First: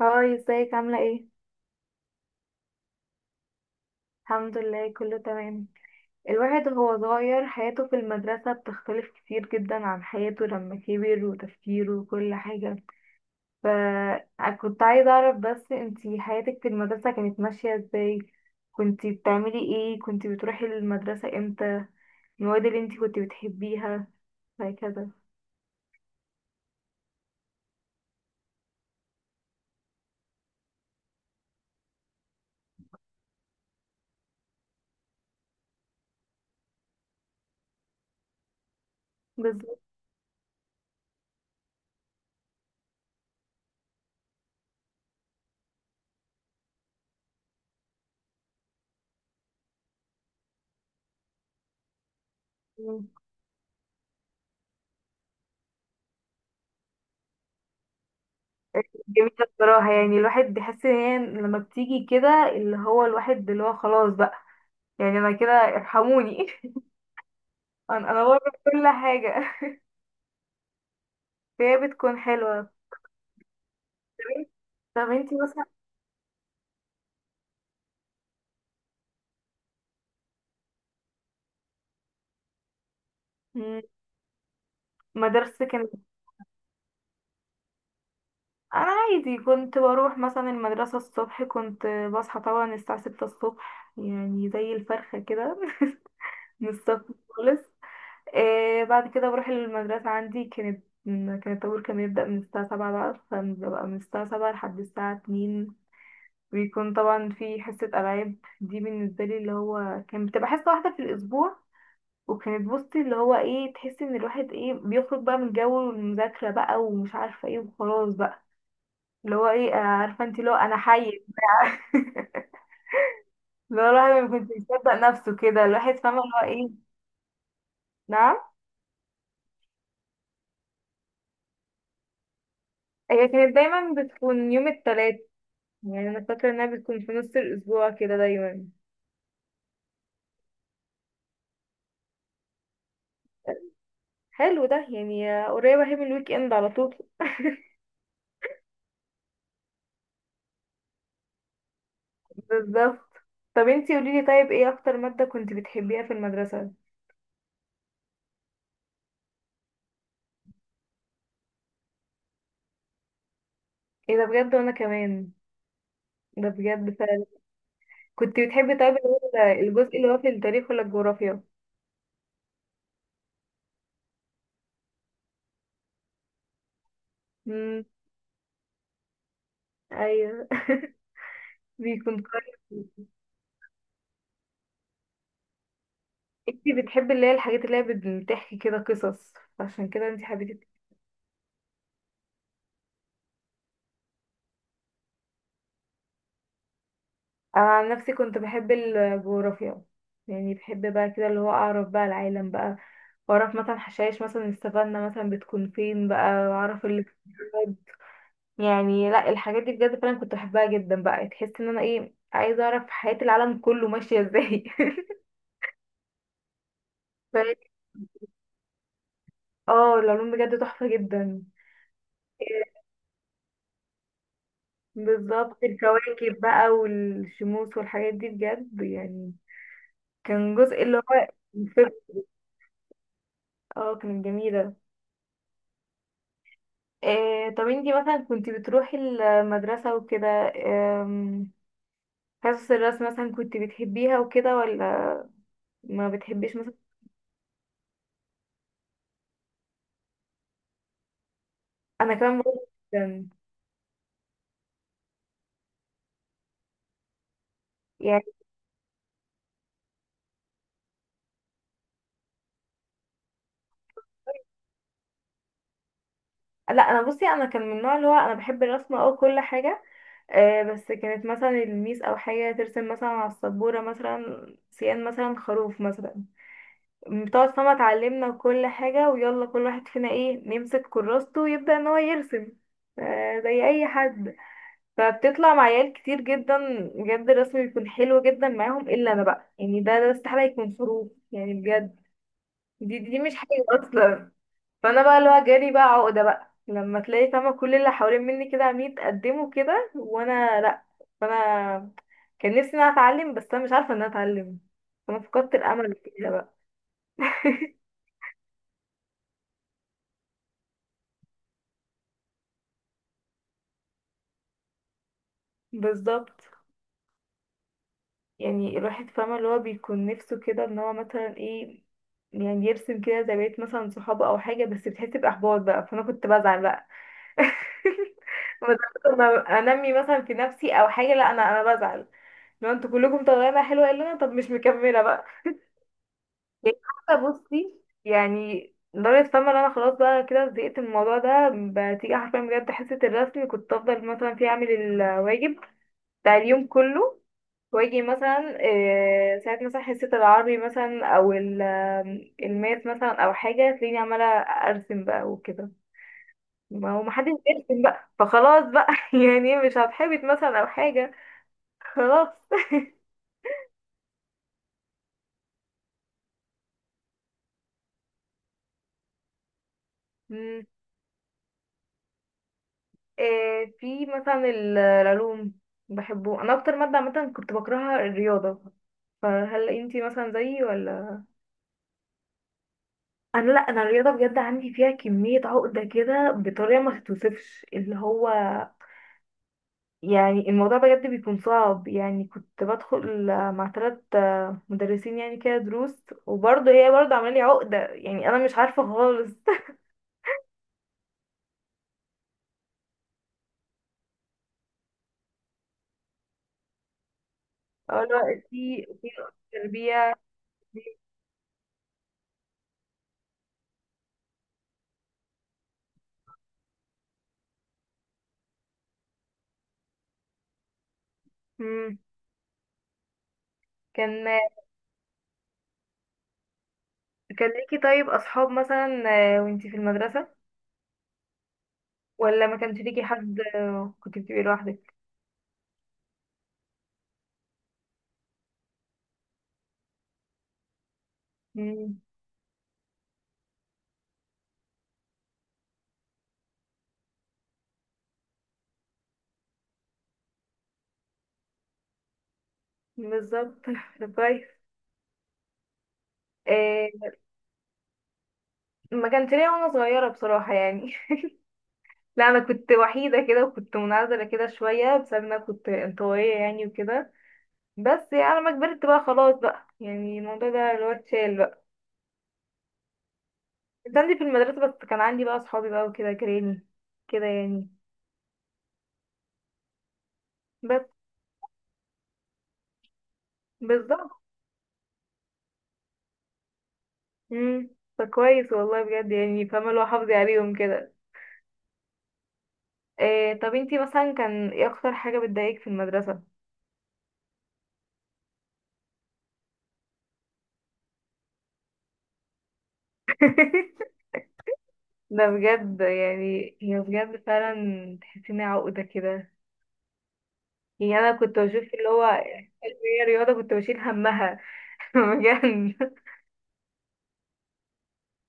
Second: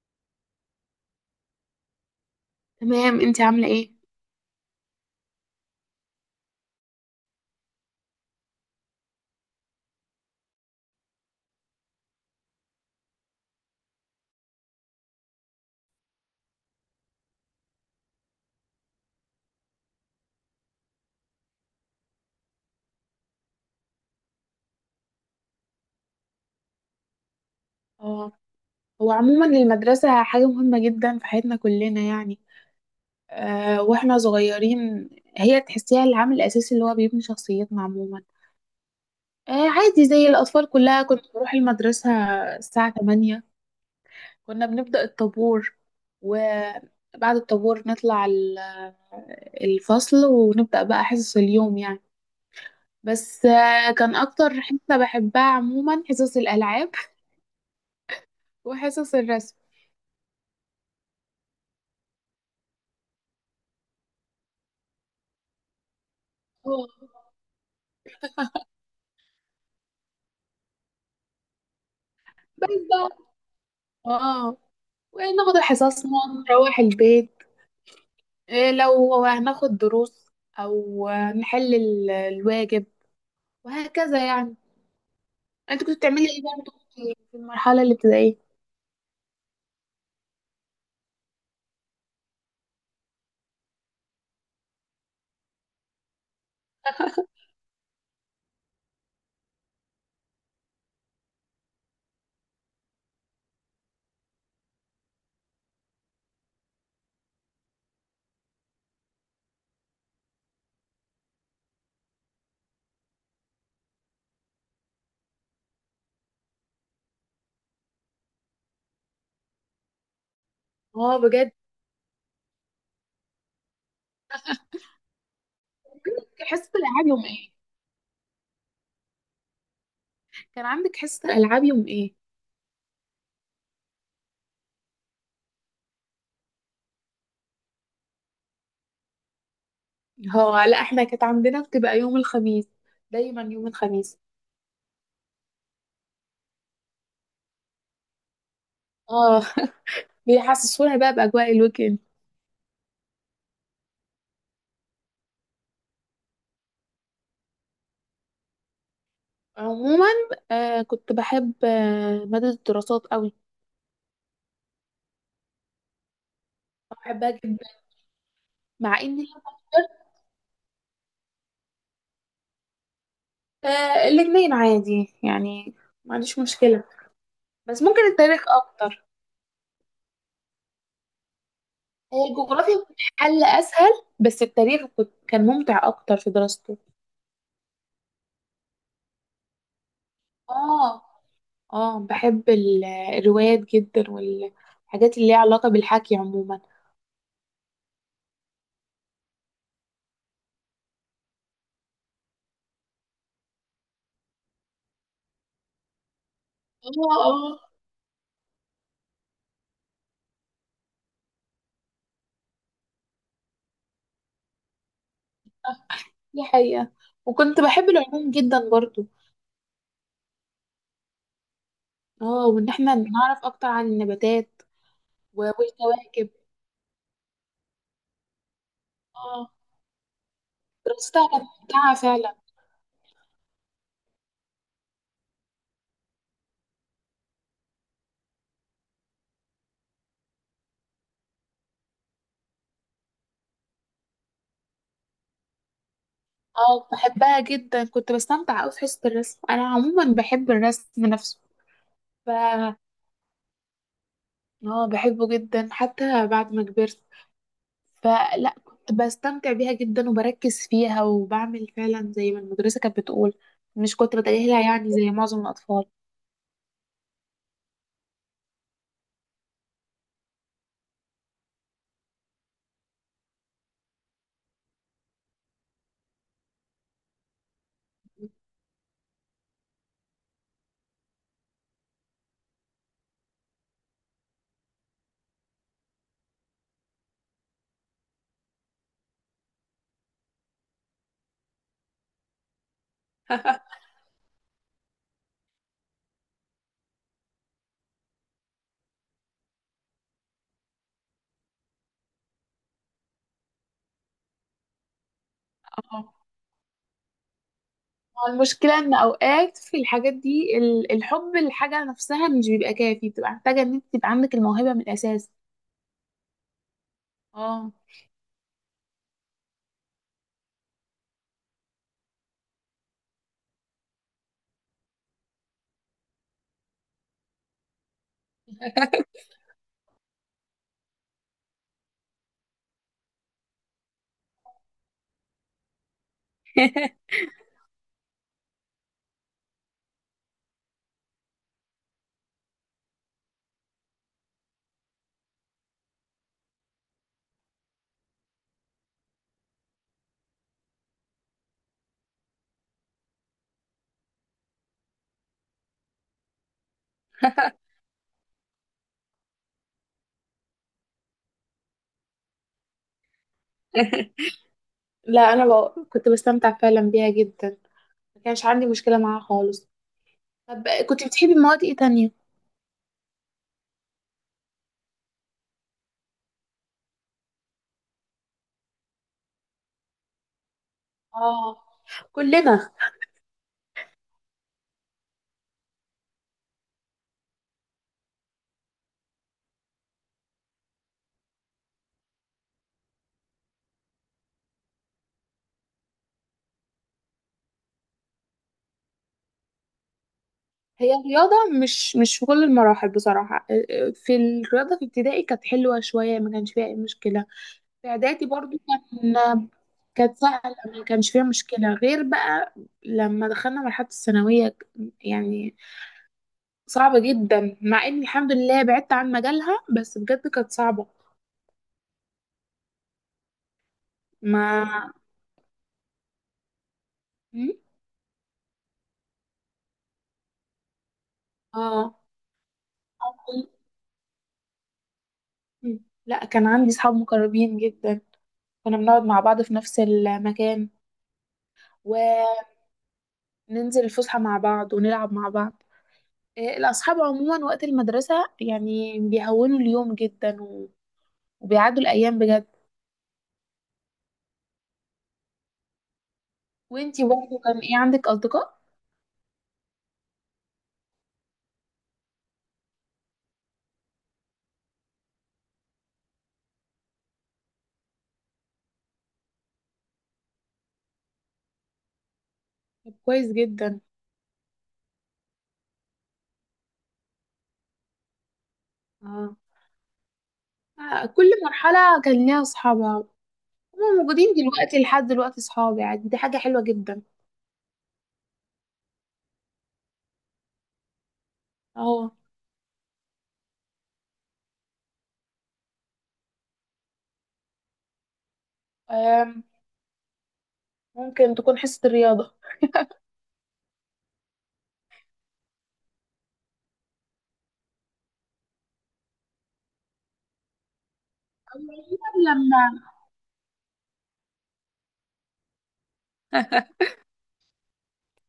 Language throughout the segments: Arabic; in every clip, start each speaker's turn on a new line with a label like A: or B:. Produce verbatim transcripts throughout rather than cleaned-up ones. A: هاي، ازيك؟ عاملة ايه؟
B: تمام انتي عاملة ايه؟
A: الحمد لله، كله تمام. الواحد وهو صغير حياته في المدرسة بتختلف كتير جدا عن حياته لما كبر، وتفكيره وكل حاجة. فكنت عايزة اعرف بس انتي حياتك في المدرسة كانت ماشية ازاي؟ كنتي بتعملي ايه؟ كنتي بتروحي المدرسة امتى؟ المواد اللي انتي كنتي بتحبيها وهكذا.
B: اه. هو عموما المدرسة حاجة مهمة جدا في حياتنا كلنا يعني. آه واحنا صغيرين. هي تحسيها العامل الأساسي اللي هو بيبني شخصيتنا عموما. آه
A: بالظبط.
B: عادي زي الأطفال كلها، كنت بروح المدرسة الساعة تمانية. كنا بنبدأ الطابور، وبعد الطابور نطلع ال- الفصل ونبدأ بقى حصص اليوم يعني. بس آه كان أكتر حصة بحبها عموما حصص الألعاب وحصص
A: جميلة
B: الرسم.
A: بصراحة، يعني الواحد بيحس ان هي لما بتيجي كده اللي هو الواحد اللي هو خلاص بقى، يعني انا كده ارحموني
B: اه.
A: انا انا بره كل حاجه. فهي بتكون
B: بس
A: حلوه.
B: بقى،
A: طب انت-
B: اه
A: طب انتي
B: وناخد
A: مثلا،
B: حصصنا، نروح البيت، إيه لو هناخد دروس او نحل ال- الواجب
A: مم،
B: وهكذا يعني.
A: مدرستك
B: انت
A: كانت
B: كنت
A: إيه؟
B: بتعملي ايه برضه في في المرحله الابتدائيه؟
A: انا عادي كنت بروح مثلا المدرسه الصبح، كنت بصحى طبعا الساعه ستة الصبح، يعني زي الفرخه كده. من الصبح خالص. آه، بعد كده بروح المدرسه، عندي كانت كان الطابور كان بيبدا من الساعه سبعة بقى، فببقى من الساعه سبعة لحد الساعه اتنين. بيكون طبعا في حصه العاب، دي بالنسبه لي اللي هو كان بتبقى حصه واحده في الاسبوع. وكانت بصي اللي هو ايه، تحسي ان الواحد ايه بيخرج بقى من جو المذاكرة بقى ومش عارفة ايه وخلاص بقى اللي هو ايه، آه، عارفة انت اللي هو انا حي.
B: اه بجد.
A: اللي هو الواحد ما كنت يصدق نفسه كده، الواحد فاهمة اللي هو
B: حصه
A: ايه.
B: الالعاب يوم ايه؟
A: نعم.
B: كان عندك حصه العاب يوم ايه؟
A: هي كانت دايما بتكون يوم التلات، يعني انا فاكرة انها بتكون في نص الاسبوع كده دايما.
B: هو لا، احنا كانت عندنا بتبقى يوم الخميس، دايما يوم الخميس.
A: حلو ده، يعني آه، قريبة اهي من الويك اند على طول.
B: اه بيحسسونا بقى باجواء الويكند.
A: بالظبط. طب انتي قوليلي، طيب ايه اكتر مادة كنت بتحبيها في المدرسة؟
B: عموما آه كنت بحب آه ماده الدراسات قوي.
A: ايه ده بجد؟ وانا كمان، ده بجد.
B: بحبها جدا.
A: كنت بتحبي طيب
B: مع
A: اللي
B: اني
A: هو الجزء اللي هو في التاريخ ولا الجغرافيا؟
B: آه الاتنين عادي يعني، ما عنديش مشكلة، بس
A: امم،
B: ممكن التاريخ أكتر.
A: ايوه. بيكون
B: هي الجغرافيا
A: كويس.
B: كانت حل أسهل، بس التاريخ كنت كان ممتع أكتر في
A: انتي
B: دراسته.
A: بتحبي اللي هي الحاجات اللي هي بت- بتحكي كده قصص، عشان كده انتي حبيتي.
B: اه. اه، بحب ال- الروايات جدا والحاجات اللي ليها علاقة بالحكي عموما.
A: انا عن نفسي كنت بحب الجغرافيا، يعني بحب بقى كده اللي هو اعرف بقى العالم بقى، واعرف مثلا حشائش مثلا السفنة مثلا بتكون فين بقى واعرف
B: اه.
A: ال،
B: اه،
A: يعني لا، الحاجات دي بجد فعلا كنت بحبها جدا بقى، تحس ان انا ايه عايزه اعرف حياة العالم كله ماشية ازاي.
B: دي حقيقة. وكنت بحب العلوم جدا برضو.
A: اه، العلوم بجد تحفة جدا.
B: اه، وإن احنا نعرف أكتر عن النباتات و-
A: بالظبط،
B: والكواكب.
A: الكواكب بقى والشموس والحاجات دي بجد يعني.
B: اه،
A: كان جزء اللي
B: دراستها
A: هو
B: كانت ممتعة
A: الفيزياء،
B: فعلا.
A: اه كانت جميلة. إيه طب انتي مثلا كنتي بتروحي المدرسة وكده، آم، حصص الرسم مثلا كنتي بتحبيها وكده ولا ما بتحبيش مثلا؟
B: اه، بحبها جدا، كنت بستمتع أوي في حصة الرسم، أنا عموما بحب الرسم نفسه.
A: انا
B: ف
A: كمان برضه، جدا.
B: اه، بحبه جدا حتى بعد ما كبرت.
A: يعني
B: فلا كنت بستمتع بيها جدا وبركز فيها وبعمل فعلا زي ما المدرسة كانت بتقول، مش كنت بتجاهلها يعني زي معظم الأطفال.
A: لا، انا بصي انا كان من النوع اللي هو انا بحب الرسم او كل حاجة. آه، بس كانت مثلا الميس او حاجه ترسم مثلا على السبوره مثلا سيان مثلا خروف مثلا بتقعد، فما اتعلمنا كل حاجه ويلا كل واحد فينا ايه نمسك كراسته ويبدا ان هو يرسم، آه زي اي حد. فبتطلع مع عيال كتير جدا بجد الرسم بيكون حلو جدا معاهم، الا انا بقى يعني ده ده استحاله يكون خروف يعني، بجد دي دي مش حلو اصلا. فانا بقى اللي هو جالي بقى عقده بقى لما تلاقي فاهمه كل اللي حوالين مني كده عاملين يتقدموا كده وانا لا. فانا كان نفسي ان انا اتعلم، بس انا مش عارفه ان انا اتعلم، فانا فقدت الامل
B: اه،
A: كده بقى.
B: هو المشكلة إن أوقات في الحاجات دي، ال- الحب للحاجة نفسها مش بيبقى كافي، بتبقى محتاجة إن أنت تبقى عندك الموهبة من الأساس.
A: بالظبط.
B: اه.
A: يعني الواحد فاهمه اللي هو بيكون نفسه كده ان هو مثلا ايه، يعني يرسم كده زي بقية مثلا صحابه او حاجه، بس بتحس باحباط بقى فانا كنت بزعل بقى. بدأت لما انمي مثلا في نفسي او حاجه، لا انا انا بزعل. لو انتوا كلكم طالعين حلوه الا انا، طب مش مكمله بقى. يعني حتى بصي، يعني لدرجة فاهمة ان انا خلاص بقى كده زهقت من الموضوع ده. بتيجي حرفيا بجد حصة الرسم كنت افضل مثلا فيه اعمل الواجب بتاع اليوم كله، واجي مثلا آه، ساعات مثلا حصة العربي مثلا او ال- آم، الماس مثلا او حاجة تلاقيني عمالة ارسم بقى وكده. ما هو محدش بيرسم بقى، فخلاص بقى يعني مش هتحبط مثلا او حاجة، خلاص.
B: لا، أنا بق- كنت بستمتع فعلا بيها جدا، ما كانش عندي مشكلة معاها خالص. طب كنت بتحبي مواد ايه تانية؟
A: آه، في مثلا ال- العلوم بحبه انا، اكتر ماده عامه كنت بكرهها الرياضه، فهل انتي مثلا زيي ولا؟
B: اه، كلنا.
A: انا لا، انا الرياضه بجد عندي فيها كميه عقده كده بطريقه ما تتوصفش، اللي هو يعني الموضوع بجد بيكون صعب، يعني كنت بدخل مع ثلاث مدرسين يعني كده دروس، وبرضه هي برضه عامله لي عقده يعني، انا مش عارفه خالص.
B: هي الرياضة مش مش في كل المراحل بصراحة، آه، آه، في الرياضة في ابتدائي كانت حلوة شوية، ما كانش فيها أي مشكلة. في
A: اللي
B: إعدادي
A: هو
B: برضو
A: في في
B: كان
A: تربيه،
B: كانت سهلة، ما كانش فيها مشكلة، غير بقى لما دخلنا مرحلة الثانوية يعني صعبة جدا. مع إني الحمد لله بعدت عن مجالها، بس بجد كانت صعبة.
A: مم. كان
B: ما
A: كان
B: م?
A: ليكي طيب اصحاب مثلا آه، وانتي في المدرسة،
B: اه،
A: ولا ما كانش ليكي حد آه، كنت بتبقي لوحدك؟
B: لا، كان عندي صحاب مقربين جدا، كنا بنقعد مع بعض في نفس المكان،
A: مم،
B: وننزل الفسحة مع بعض ونلعب مع بعض. إيه، الأصحاب عموما وقت المدرسة يعني بيهونوا اليوم جدا، و- وبيعدوا الأيام بجد.
A: بالظبط. طب كويس. آه،
B: وانتي برضه كان ايه عندك أصدقاء؟
A: ما كانش ليا وانا صغيرة بصراحة يعني. لا، انا كنت وحيدة كده وكنت منعزلة كده شوية بسبب إن انا كنت انطوائية يعني وكده. بس يعني لما كبرت بقى خلاص بقى، يعني الموضوع ده اللي هو اتشال بقى.
B: طب كويس جدا.
A: كنت عندي في المدرسة بس، كان عندي بقى اصحابي بقى وكده جيراني كده يعني.
B: اه.
A: بس
B: آه، كل مرحلة كان ليها أصحابها. هما
A: بالظبط.
B: موجودين دلوقتي لحد دلوقتي، أصحابي يعني، دي حاجة حلوة جدا.
A: امم، فكويس والله بجد، يعني فاهمة اللي هو حافظي عليهم كده.
B: اه.
A: إيه طب انتي مثلا، كان ايه اكتر حاجة بتضايقك في المدرسة؟
B: آم، ممكن تكون حصة الرياضة،
A: ده بجد، يعني هي بجد فعلا تحسي انها عقدة كده. يعني انا كنت
B: أو
A: بشوف اللي هو
B: عموماً
A: اللي
B: لما
A: هي رياضة كنت بشيل همها. بجد.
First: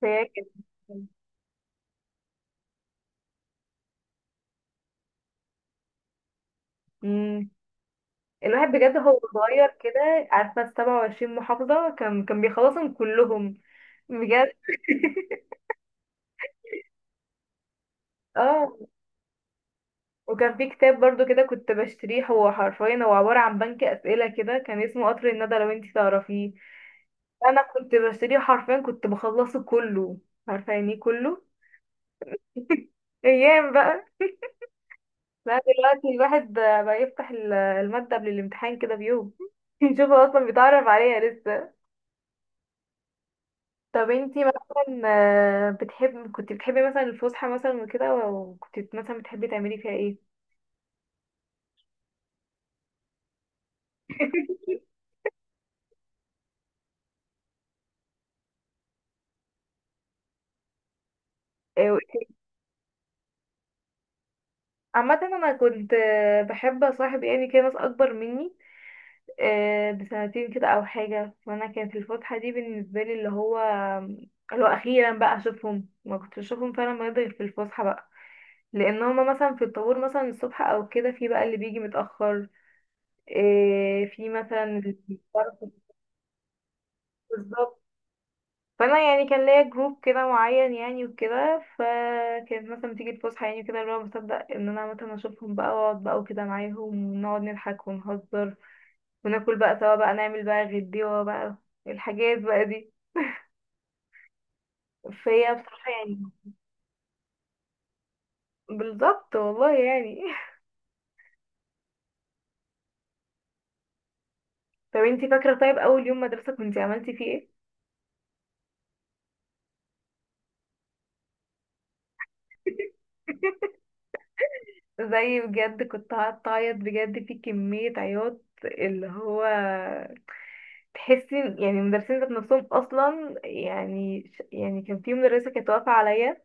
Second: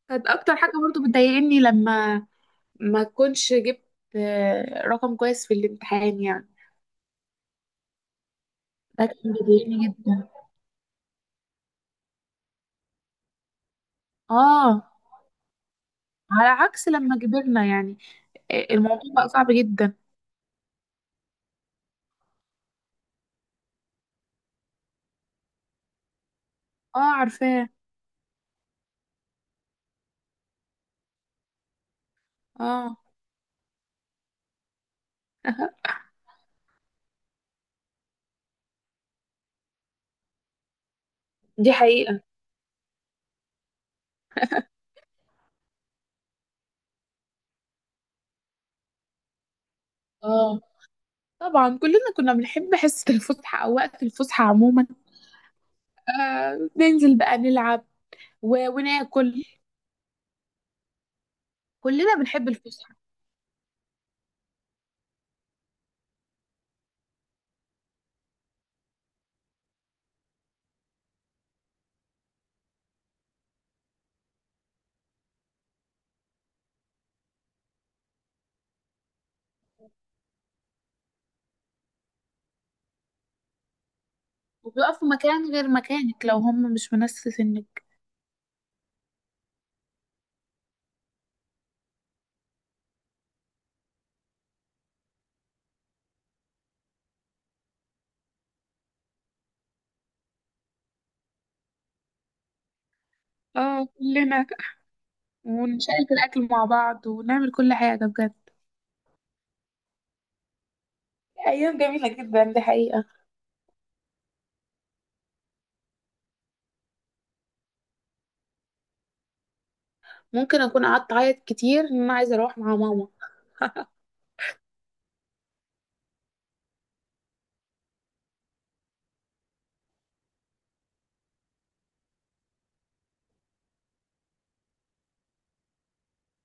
A: فهي
B: كانت
A: كانت،
B: أكتر حاجة برضه بتضايقني لما ما كنتش جبت آه، رقم كويس في الامتحان يعني.
A: مم. الواحد بجد
B: ده
A: هو
B: كان
A: صغير
B: بيضايقني
A: كده،
B: جدا.
A: عارفة السبعة وعشرين محافظة كان كان بيخلصهم كلهم. بجد.
B: اه، على عكس لما كبرنا يعني، آه،
A: اه،
B: الموضوع بقى صعب جدا.
A: وكان في كتاب برضو كده كنت بشتريه، هو حرفيا هو عبارة عن بنك أسئلة كده، كان اسمه قطر الندى، لو انتي تعرفيه.
B: اه،
A: انا
B: عارفاه.
A: كنت بشتريه حرفيا، كنت بخلصه كله، عارفه يعني إيه كله.
B: اه
A: ايام بقى. لا دلوقتي الواحد بقى بقى يفتح ال- المادة قبل الامتحان كده بيوم يشوف هو اصلا بيتعرف عليها لسه.
B: دي حقيقة.
A: طب انتي مثلا آه، بتحب كنت بتحبي مثلا الفسحة مثلا وكده، وكنت مثلا بتحبي تعملي فيها ايه؟
B: اه، طبعا كلنا كنا بنحب حصة الفسحة أو وقت الفسحة عموما. آه ننزل بقى نلعب و... وناكل.
A: آه،
B: كلنا بنحب الفسحة.
A: عامة انا كنت آه، بحب اصاحب يعني كده ناس اكبر مني آه، بسنتين كده او حاجه، وانا كانت الفتحه دي بالنسبه لي اللي هو اللي هو اخيرا بقى اشوفهم، ما كنتش اشوفهم فعلا بجد غير في الفسحه بقى، لان هما مثلا في الطابور مثلا الصبح او كده في بقى اللي بيجي متاخر آه، في مثلا اللي
B: وبيقفوا مكان غير
A: بيتأخر.
B: مكانك لو هم مش من نفس
A: بالظبط.
B: سنك.
A: فانا يعني كان ليا جروب كده معين يعني وكده، فكانت مثلا بتيجي الفسحه يعني كده اللي هو بصدق ان انا مثلا اشوفهم بقى واقعد بقى وكده معاهم، ونقعد نضحك ونهزر، وناكل بقى سوا بقى نعمل بقى غديوه بقى الحاجات بقى دي.
B: اه، كلنا،
A: فهي بصراحة
B: ونشارك
A: يعني،
B: الأكل مع بعض ونعمل كل حاجة بجد.
A: بالظبط والله يعني.
B: ايام جميله جدا، دي حقيقه.
A: طب انتي فاكرة طيب أول يوم مدرسة كنتي عملتي فيه ايه؟
B: ممكن اكون قعدت اعيط كتير ان انا عايزه اروح مع ماما.
A: زي بجد كنت هتعيط بجد في كمية عياط، اللي هو تحسي يعني المدرسين ذات نفسهم أصلا، يعني ش- يعني كان في مدرسة كانت واقفة عليا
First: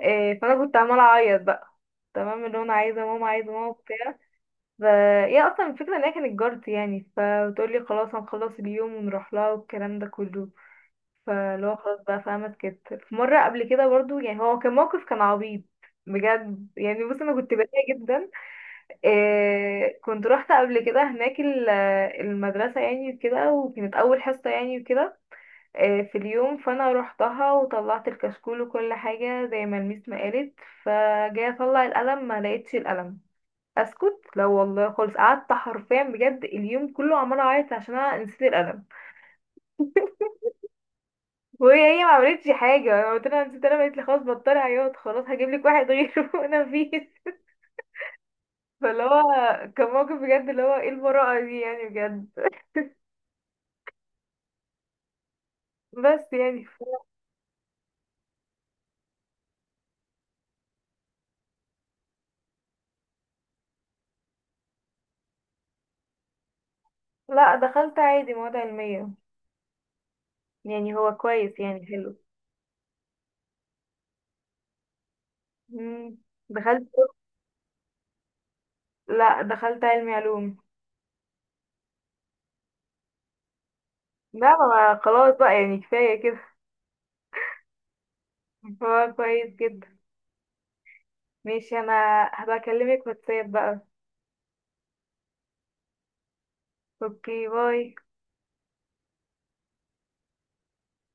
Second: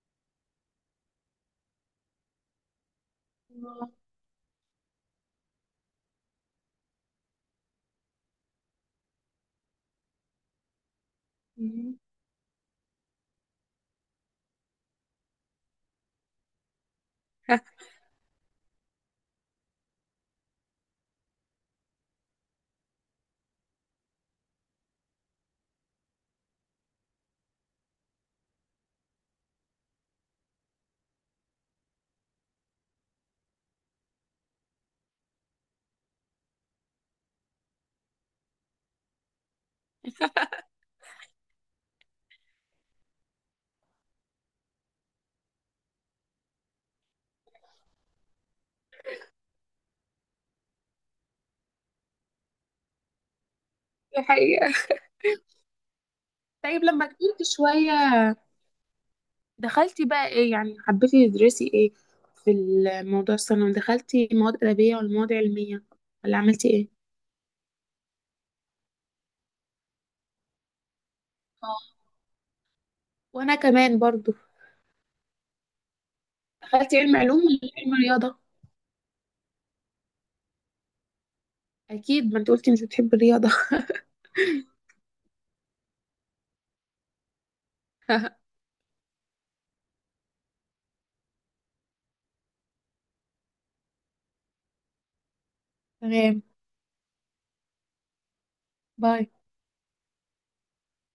A: آه، فأنا كنت عمالة أعيط بقى، تمام اللي هو أنا عايزة ماما عايزة ماما وبتاع. ف، هي أصلا الفكرة إن هي كانت جارتي يعني، فبتقولي خلاص هنخلص اليوم ونروح لها والكلام ده كله. فاللي هو
B: مم.
A: خلاص بقى فاهمة اتكتر في مرة قبل كده برضو، يعني هو كان موقف كان عبيط بجد، يعني بص انا كنت بريئة جدا. إيه كنت رحت قبل كده هناك ال- المدرسة يعني وكده، وكانت أول حصة يعني وكده. إيه في اليوم، فأنا روحتها وطلعت الكشكول وكل حاجة زي ما الميس ما قالت، فجاي أطلع القلم ما لقيتش القلم. أسكت لا والله خالص، قعدت حرفيا بجد اليوم كله عمالة أعيط عشان أنا نسيت القلم. وهي ما عملتش حاجه، انا قلت لها نسيت، انا قالت لي خلاص بطلي عياط خلاص هجيب لك واحد غيره وانا مفيش. فاللي هو كان موقف بجد اللي هو ايه المرأة دي يعني، بجد.
B: دي حقيقه.
A: بس يعني ف...
B: طيب لما كبرت شويه دخلتي بقى ايه، يعني حبيتي تدرسي ايه؟ في الموضوع الثانوي دخلتي مواد ادبيه ولا مواد علميه؟ ولا عملتي ايه؟
A: لا دخلت عادي مواد علمية، يعني هو كويس يعني
B: آه.
A: حلو.
B: وانا كمان برضو.
A: مم. دخلت،
B: دخلتي علم علوم ولا علم رياضه؟
A: لا دخلت علمي علوم،
B: اكيد، ما انت قلتي مش بتحبي الرياضه.
A: لا ما، خلاص بقى يعني كفاية كده. هو كويس جدا. ماشي انا هبقى اكلمك واتساب بقى.
B: تمام.
A: اوكي باي.
B: باي.